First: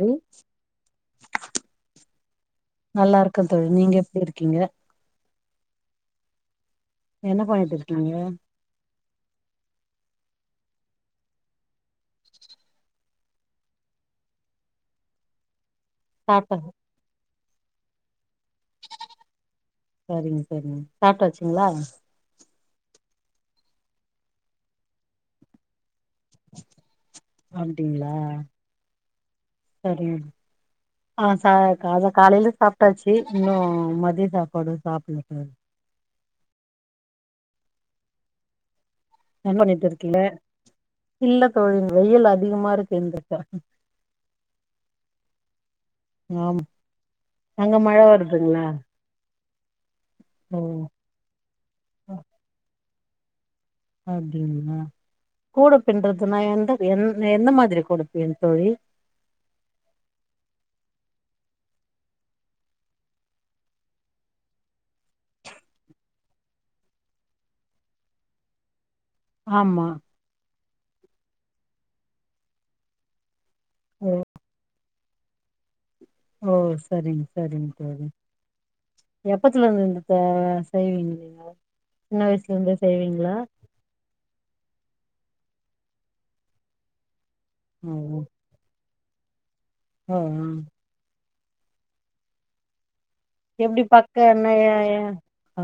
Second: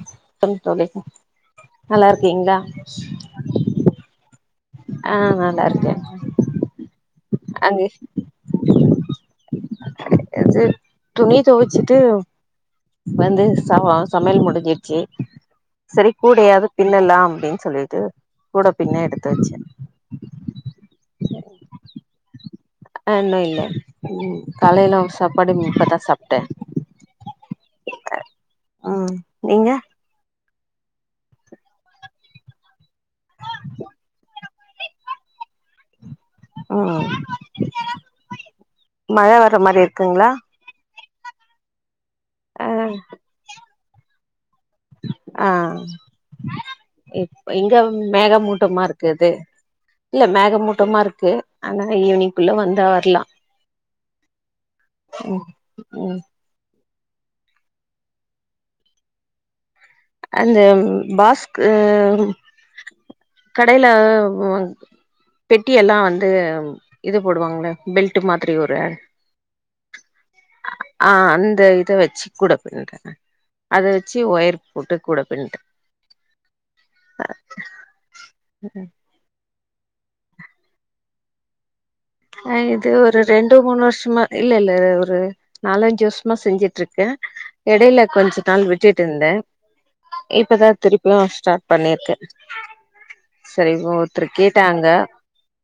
ழி கம் தோழி நல்லா இருக்கீங்ளா க்கம் தோழி நீங்க எப்டி இருக்கீங்க ஆ நல்லா இருக்கே என்ன பண்ணிட் இருக்கீங்க அ சே துணி துவச்சிட்டு வந்து ச சமையல் முடிஞ்சிருச்சு சரி சாப்ட்ட கூடயாது பின்னலா அப்டின் சொல்லிட்டு கூட பின்ன எடுத்து வச்ச சரிங்க சரிங்க சாப்ட்டாச்சுங்ளா ஆ இன்னு இல்ல காலைலா சாப்பாடு இப்பத்தா சாப் அப்டிங்ளா ம் நீங்க சரி ஆ ச கஅதா காலையில சாப்ட்டாச்சு இன்னு மதியோ சாப்பாடு சாப்பல்ல தோழி ஆ மழ என்ன வர்ற மாரி பண்ணிட்டு இருக்கீங்க இருக்குங்ளா இல்ல தோழி வெயில் ஆ அதிகமா இருக்கு இக்கட்ட ஆ ஆமா இப் அங்க இங்க மழ வருதுங்களா மேகமூட்டமா இருக்குது இல்ல ஓ மேகமூட்டமா இருக்கு ஆனா ஈவினிங் குள்ள வந்தா வரலா அப்டிங்ளா ம் ம் கூடப்பின்றதுன்னா எந்த என் எந்த மாதிரி கூடப்பின் தோழி அந்த பாஸ்க்கு கடைல வாங் பெட்டி எல்லா வந்து இது போடுவாங்கள பெல்ட்டு மாதிரி ஒரு ஆமா ஆ அந்த இத வச்சு கூட பின்றது அத ஓ வச்சு ஒயர் போட்டு கூட பின்ட்டு ஓ சரிங்க சரிங்க தோழி எப்பத்துல இருந்து இந்த ப செய்வீங்க நீங்க சின்ன வயசுல ஆ இருந்தே இது ஒரு செய்வீங்களா ரெண்டு மூணு வருஷமா இல்ல இல்ல ஒரு நாலஞ்சு வருஷமா செஞ்சுட்ருக்க எடையில ம் கொஞ்ச நாள் விட்டு இருந்த ஓ இப்பதா திருப்பியு ஸ்டார்ட் பண்ணிருக்க சரி எப்டி இங்க பக்க ஒருத்தர் என்ன கேட்டாங்க ஆ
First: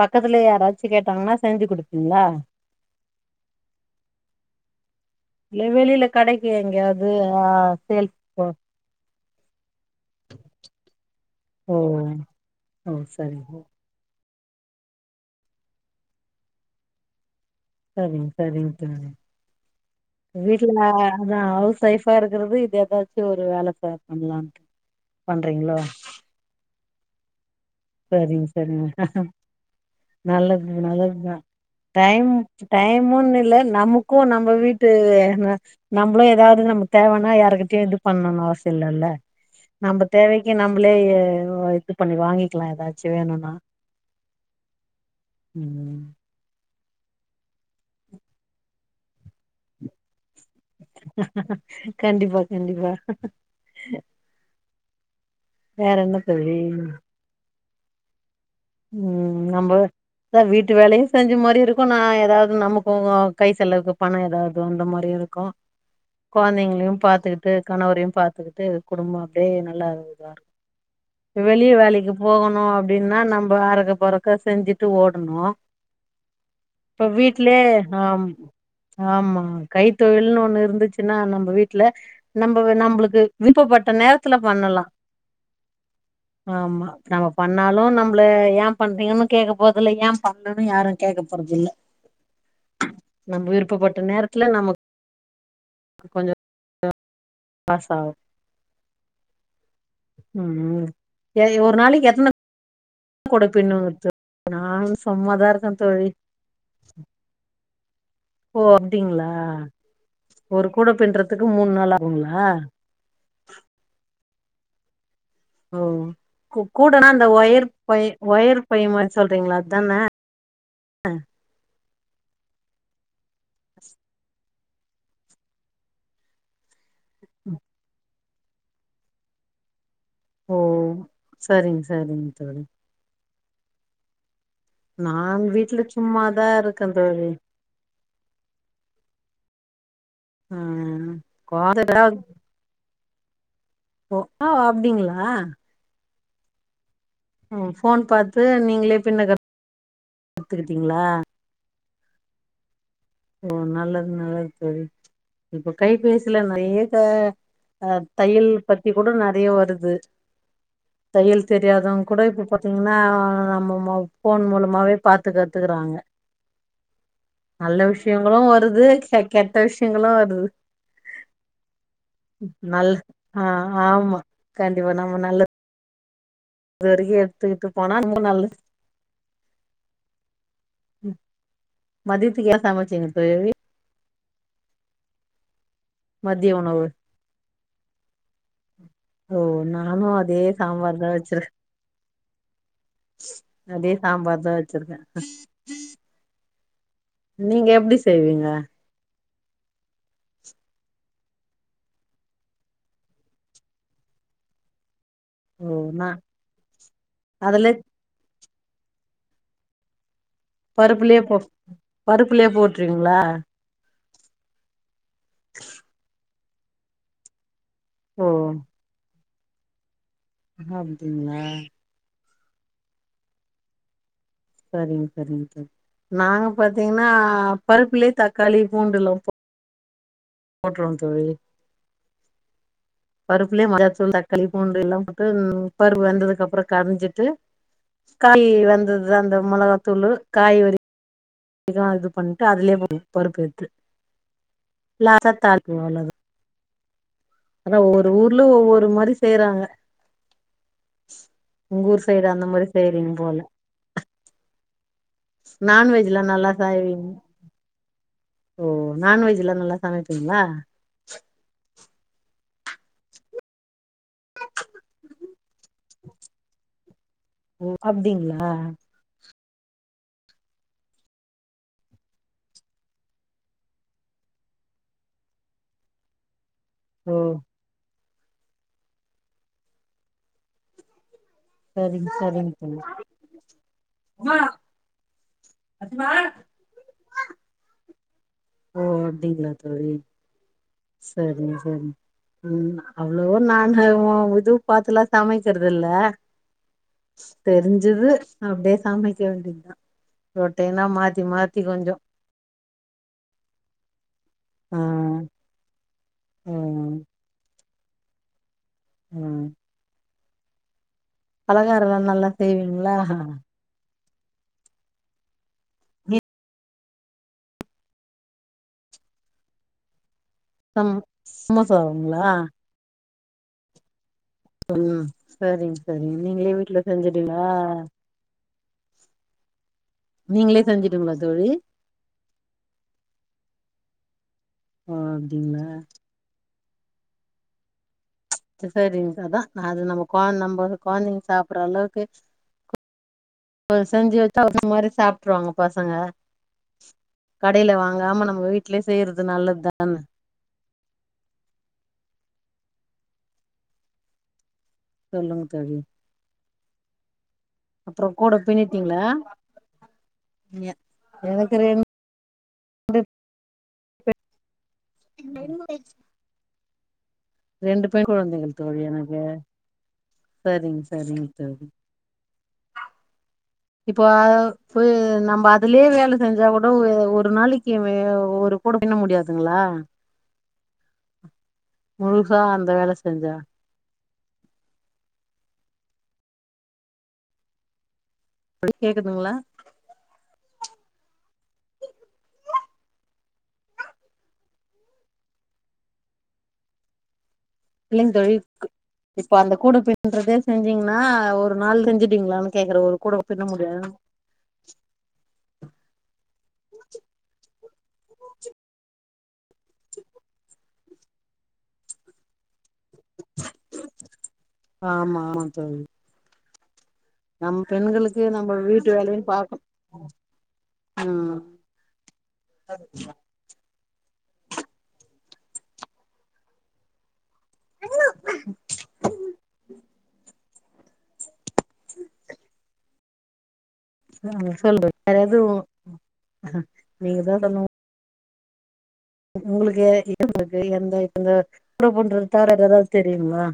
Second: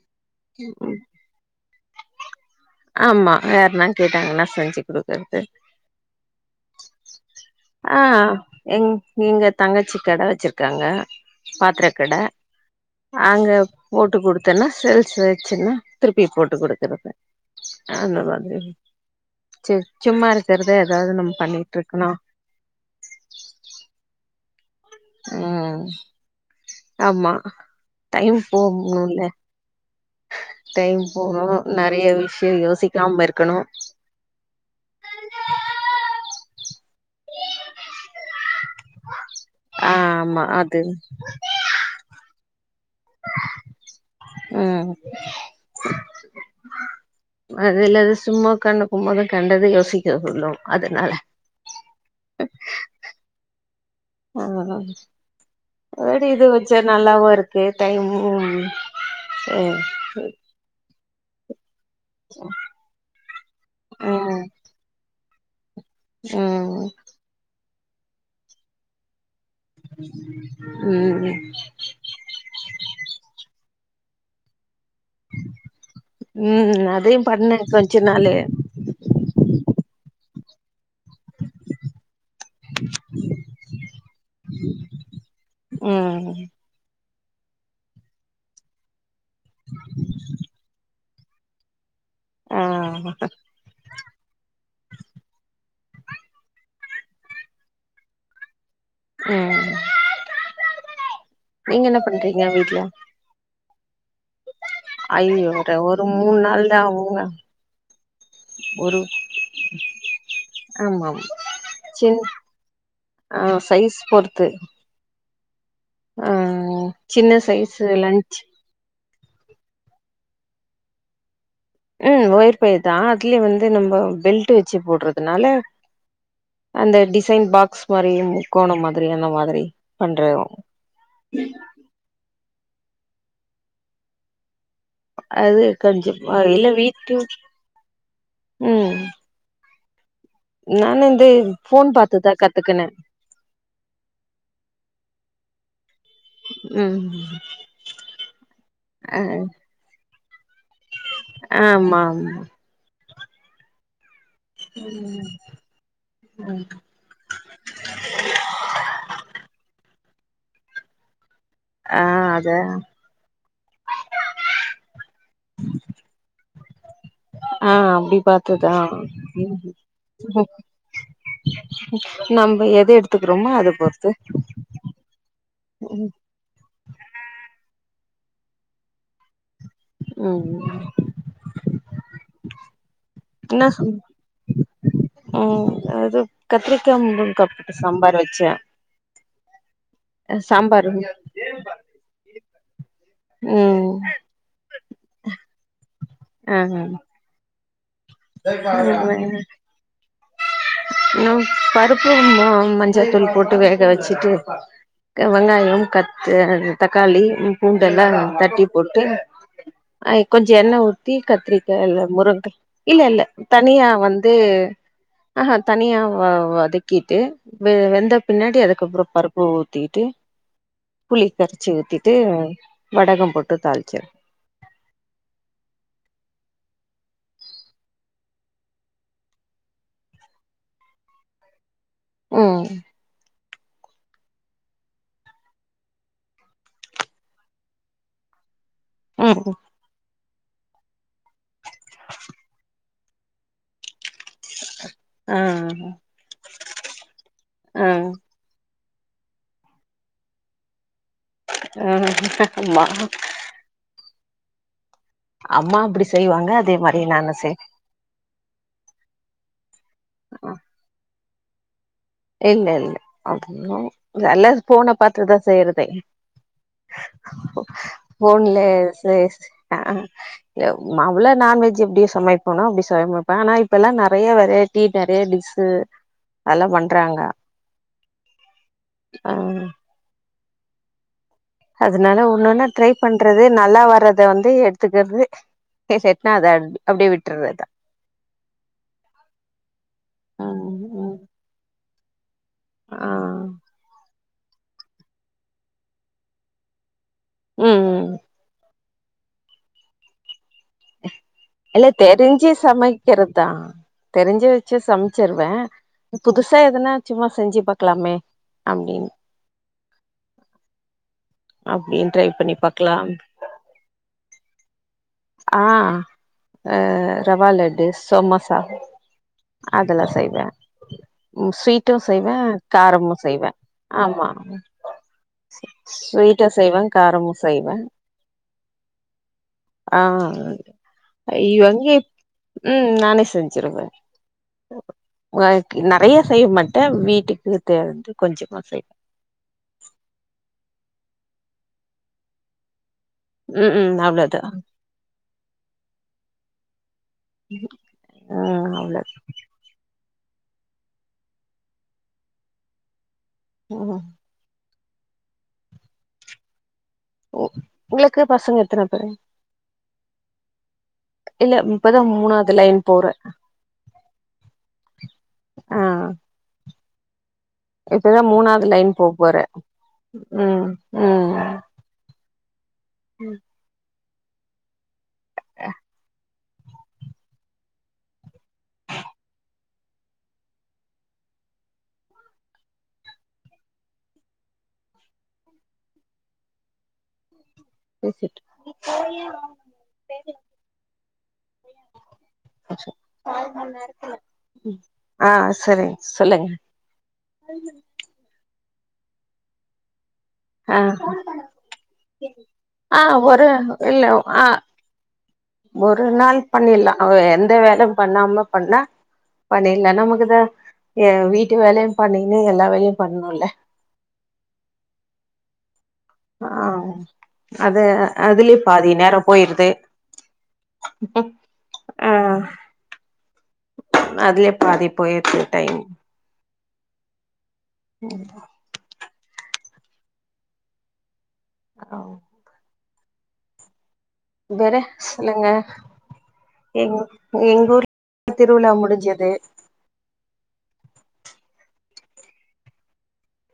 பக்கத்துல யாராச்சு கேட்டாங்கன்னா செஞ்சு குடுப்பீங்ளா ஆமா யார்ன்னா கேட்டாங்கன்னா செஞ்சு குடுக்கறது இல்ல வெளியில கடைக்கு எங்கேயாவது ஆ ஆ சேல்ஸ் போ எங் எங்க தங்கச்சி கட வச்சிரு க்காங்க ஓ பாத்தர கட ஓ அங்க சரிங்க போட்டு குடுத்தன்னா செல்ஸ் வச்சுன்னா திருப்பி போட்டு குடுக்கறது சரிங்க சரிங்க தோழி சேர் சும்மா இருக்கிறத வீட்டுல ஏதாவது நம்ம அதா பண்ணிட்டு ஹவுஸ் இருக்கணு சைபா இருக்கிறது இது எதாச்சுஒரு வேல சேரண்ணலாம்ட்டு ம் ஆமா டைம் சரிங்க சரிங்க போகணு இல்ல நல்லது டைம் நல்லதுதா நெறைய டைம் விஷய யோசிக்காம டைமுன்னு இல்ல இருக்கணு நமக்கு க்கு நம்ம வீட்டு நம்மளு ஏதாவது நம தேவைனா யாரு்கிட்டயவது இது பண்ணு அவசி இல்ல இல்ல ஆ நம்ம ஆமா தேவைக்கு அது நம்மளே இது பண்ணி வாங்கிக்கலா ஏதாச்சு வேணும்னா ம் ம் அதில்து சும்மா உக்கத்து இருக்க போது கண்டது யோசிக்க சொல்லு அதனால கண்டிப்பா கண்டிப்பா ஆஹ வேற என்ன அடி இது தோழி வச்ச நல்லாவு இருக்கு டைமும் ம் நம அத வீட்டு வேலையு செஞ்ச மாரி இருக்கு நா ஏதாவது நமக்கு கை செலவுக்கு பணம் ம் ஏதாவது அந்த மாரி இருக்கு ம் குழந்தைங்களையு பாத்துக்கிட்டு கணவரையு பாத்துக்கிட்டு குடும்ப அப்டியே நல்லா இதா ம் இருக்கு வெளியே வேலைக்கு போகணு அப்டின்னா நம்ம அரக்க பறக்க செஞ்சுட்டு ஓடனு ம் இப்ப அதையு பண்ணே வீட்லயே கொஞ்ச ஆஹ் நாளு ஆமா கைத்தொழில்னு ஒண்ணு இருந்துச்சு நம்ம வீட்டுல நம்ம நம்மளுக்கு விருப்பப்பட்ட நேரத்துல பண்ணலா ம் ஆமா நம்ம பண்ணாலு நம்மள ஏன் பண்றேங்கனு கேட்க போறதில்லா ஏன் பண்ணும்னு யாரு கேக்க போறது இல்ல ஆ நம்ம விருப்பப்பட்ட நேரத்துல நம கொஞ்சோ பாச ஆ ம் உ ஒரு நாளைக்கு எத்தனை ஏ வீட்லா கொட பின்னுங்க தோழி நானு ஐயோ சும்மாதா இருக்கே ஒரு ஒரு தோழி மூண் நாள் தா ஆகுங்க ஓ ஒரு அப்படிங்களா ஒரு கூட ஆமாம் பின்னுறதுக்கு மூணு நாள் சின் ஆகுங்களா சைஸ் பொறுத்து ஓ ஆ கூ கூடனா அந்த சின்ன ஒயர் சைஸு பை லன்ச் ஒயர் பை மாரி சொல்றீங்களா அதுதானே ம் ஒயிர் பையி தா அதுலயே வந்து நம்ம பெல்ட் வச்சு போடுறதுனால அந்த டிசைன் பாக்ஸ் மாரி முக்கோண மாரி அந்த மாரி பண்றோ ம் சேரிங்க தோழி நான் அது வீட்ல கொஞ்சோ ஆ சும்மாதா இல்ல இருக்கே வீட்டு தோழி ம் நா ம் வந்து போன் கொழந்த பாத்துதா கத்துக்கனே ஆ அப்டிங்களா ம் ஓ போன் பாத்து நீங்களே பின்ன ஆ கத் கத்துக்கிட்டேங்களா ஆமா ஆமா ஓ நல்லது நல்லது தோழி இப்ப கைபேசிலா [unintelligible] ஹ தையல் பத்தி கூட நெறய வருது தையல் ஆ தெரியாதவங்க கூட இப்ப அத பாத்தீங்கன்னா நம்ம போ போன் மூலமாவே பாத்து கத்துக்குறாங்க ஆ நல்ல விஷய அப்டி விஷயங்களு பாத்துதா வருது கெட்ட விஷயங்களு வருது நம்ம எது நல்ல எடுத்துக்கிறோமோ அத ஆஹ் ஆமா கண்டிப்பா நம்ம நல்ல ம் ம் துருகி எடுத்துக்கிட்டுப் போனா இன்னு நல்லது ம் ம் மதியத்துக்கு ஏ சமைச்சனு [unintelligible] ன்னாசு ஆ அது மதிய உணவு கத்திரிக்கா முருங்காப்போட்டு சாம்பார் வச்ச ஓ நானு அதே சாம்பார் தா வச்சர அதே ம் சாம்பார் தா வச்சிருக்க ஆ நீங்க எப்டி செய்வீங்க [inaudible] ம் பருப்பு ம மஞ்சத்தூள் போட்டு வேக வச்சுட்டு வெங்காயோ ஓ நா கத்து தக்காளி அதுல பூண்டெல்லா தட்டி போட்டு ஆ கொஞ்ச எண்ண ஊத்தி பருப்புலயே போ கத்திரிக்காய் இல்ல பருப்புலயே முருங்கா இல்ல போட்ருவீங்களா இல்ல தனியா வந்து ஆஹ தனியா வ வதக்கிட்டு வே வெந்த ஓ பின்னாடி அதுக்கப்புற பருப்பு ஊத்திட்டு புளி அப்டிங்களா கரைச்சி ஊத்தி ட்டு வடகம் போட்டு தாளிச்சி சரிங்க சரிங்க தோழி நாங்க பாத்தீங்ன்னா பருப்புலே தக்காளி பூண்டுலா போ போட்ருவோ தோழி ம் பருப்புலே மொராச்சூல் தக்காளி பூண்டு எல்லா போட்டு பருப்பு வெந்ததுக்கு அப்றோ கரஞ்சிட்டு காய் வெந்துதா அந்த ம் மொளகாத்தூளு காய் வரி இதா இது பன்ட்டு அதுலே பருப்பு எத்து ஆ ஆனா ஆ ஒரு ஊர்ல ஒவ்வொரு மாரி செய்றாங்க உங்க ஆ ஊர் சைடு அந்த மாரி அம்மா செய்றீங்போல அம்மா அப்டி நான்வெஜ்லா செய்வாங்க நல்லா அதே மாரி சாய்வீங் நானு செய் ஓ நான்வெஜ்ல்லா நல்லா சமைப்பிங்ளா இல்ல இல்ல அப்புனோ எல்லா ஃபோன பாத்துதா செய்றதே ஓ அப்டிங்களா ஃபோன்லே ஸ் அ யே மவ்ள நான்வெஜ் எப்டி சமைப்போனா அப்படி சமைப்ப ஆனா இப்பெல்லா நெறயா வெரைட் டி நெறைய டிஸ்ஸு அதெல்லா பண் ஓ றாங்க அ சரிங் அதனால சரிங் ஒன்னொன்னா தோழி ட்ரைப் பண்றது நல்லா வர்றத ஓ வந்து எடுத்துக்கிறது பே செட்னா அத அப்டே விட்றது ஓ அப்டிங்ளா தோழி ம் ம் சரிங் சரிங் ம் ஆ அவ்ளோவு நான்லா இது பாத்துலா சமைக்கறது இல்ல ம் தெரிஞ்சிது ம் அப்டே சமைக்க வேண்டி தா ரொட்டீனா மாத்தி மாத் இல்ல தெரிஞ்சு சமைக்கிறதா தெரிஞ்சு ஆ வச்சு சமை செர்வ புதுசா எதனா ம் சும்மா செஞ்சு பாக்கலாமே அப்டின் ம் பலகாரம்லா அப்டின்னு ட்ரை நல்லா பண்ணி செய்வீங்ளா பாக்கலா ஆ ஹ ரவாலெட்டு சோமாசா அதெல்லா செய்வ சம் ம் ஸ்வீட்டு சமோசாவுங்களா செய்வ காரமு செய்வ ஆமா ம் சரிங் சரிங் ஸ்வீட்டு நீங்களே வீட்ல செய்வே காரமு செஞ்சுட்டிங்ளா செய்வே ஆ நீங்களே செஞ்சுடுவீங்களா தோழி இவங்கே ம் நானே செஞ்சிருவேன் ஓ நெறையா செய்ய மாட் டே வீட்டுக்கு தேவன்ட்டு செரிங்க சா அதா அது நம்ம கொ நம்ம கொழந்தைங்க சாப்புடுற அளவுக்கு ம் ம் பெசஞ்சி அவ்ளோதா வச்சா ஒரு மாரி சாப்பிட்டுருவாங்க பசங்க கடையில வாங்காம நம்ம ம் வீட்லயே அவ்ளோ செய்றது நல்லதுதானே ஆமா சொல்லுங்க தோழி அப்றோ உங்களுக்கு கூட பசங்க எத்தன பின்னிட்டீங்களா பேரு அ நீங்க இல்ல இப்பதா மூணாவது லைன் போறன் ரெண்டு பெண் இப்பதா குழந்தைகள் மூணாவது தோழி லைன் போ எனக்கு போறேன் ம் சரிங்க சரிங்க தோழி இப்ப ஃபுல் நம் அதுலே வேலை செஞ்சா கூ ஒரு நாளைக்கு ஒரு கூட பின்ன முடியாதுங்களா முழுசா அந்த வேலை செஞ்சா பேசிட்டு கேக்குதுங்களா ஆ செரி சொல்லுங்க [unintelligible] இல்லங்க தோழி க் இப்ப அந்த கூட பின்றது ஆ செஞ்சீங்கன்னா ஒரு நாள் செஞ்சுட்டீங்களான்னு கேக்குற ஒரு ஆ கூட பின்ன முடியாது இல்ல ஆ ஒரு நாள் பண்ணிடலாம் எந்த வேலையும் பண்ணாம பண்ணா பண்ணிடலாம் நமக்குதா வீட்டு வேலையும் பண்ணீன்னு எல்லா வேலையும் பண்ணும்ல ஆமா ஆமா தோழி ஆ நம்ம அது பெண்களுக்கு நம்ம அதுலயும் வீட்டு பாதி வேலையு நேரம் பாக்கணு போயிருது ம் ஆ அதுலயே பாதி போய்டுது டைம் ம் உ ஆ வேற சொல்லு சொல்லுங்க எதுவு எ நீங்க தா எங்க சொல்லுங்க ஊர் திருவிழா முடிஞ்சது உங்களுக்கு எங்களுக்கு எந்த எந்த [unintelligible] பண்றது தவ ஏதாது தெரியுமா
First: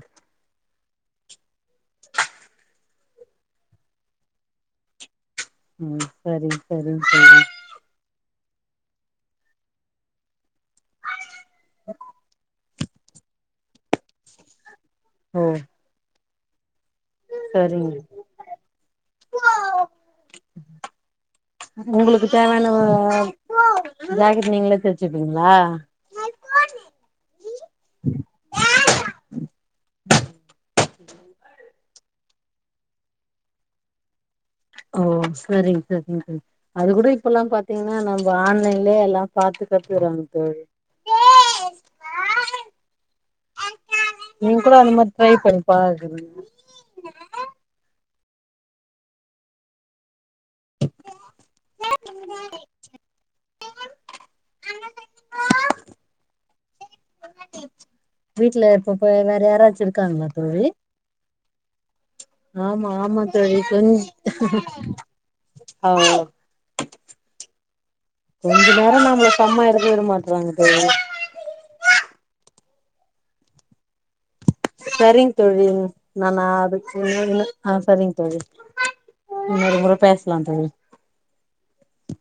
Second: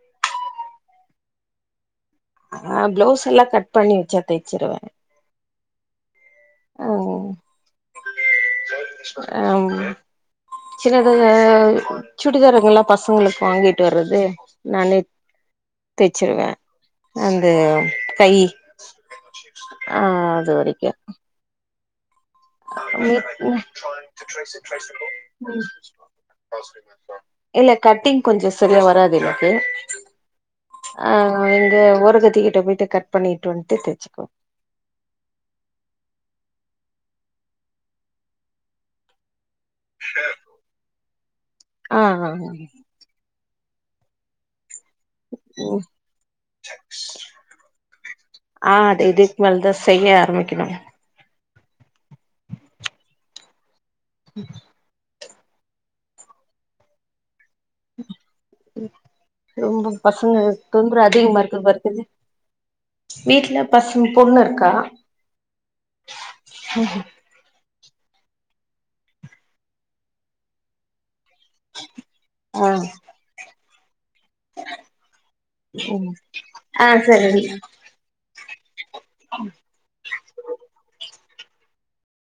ஆ ப்ளவுஸ் எல்லா கட் பண்ணி வச்சா தச்சிருவேன் ம் செரி செரிங் தோழி ஆ ம் சின்னதா சுடிதாருங்கள் எல்லாம் பசங்களுக்கு வாங்கிட்டு வர்றது நானே ஒ தச்சுருவேன் அந்த சரிங்க கை ஆ அது வரைக்கும் உங்களுக்கு தேவையான ம் ம் ஜாக்கெட் நீங்களே தச்சுப்பீங்களா இல்ல கட்டிங் கொஞ்சம் செரியா வராது எனக்கு ஆ எங்க ஒரகத்திக்கிட்ட போயிட்டு கட் பண்ணிட்டு வந்துட்டு தைச்சுக்கோ ஓ செரிங் செரிங்க தோழி அது கூட இப்ப எல்லா பாத்தீங்கன்னா நம்ம ஆன்லைன்லயே எல்லாம் பாத்து கத்துக்குறங்கா தோழி ஆ நீங்களும் அந்த மாரி ட்ரை பண்ணி பாருங்க ஆ அது இதுக் மேல தா செய்ய ஆரம்பிக்கணு ம் வீட்ல இப்பப்ப வேற யாராச்சு இருக்காங்ளா தோழி ப்ரூ அதிகமா இருக்கா பாத் சொல்லு ஆமா ஆமா தோழி கொஞ் பொண்ணு ஆமா ஹஹ கொஞ்ச நேரோ நம்மள செம்மா இருக்க விட மாட்றாங்க தோழி ஆ சரிங் தோழி ம் நா நா ஆ அதுக் ம் சரி ஆ சரிங் தோழி ம் ஒரு முற பேசலா தோழி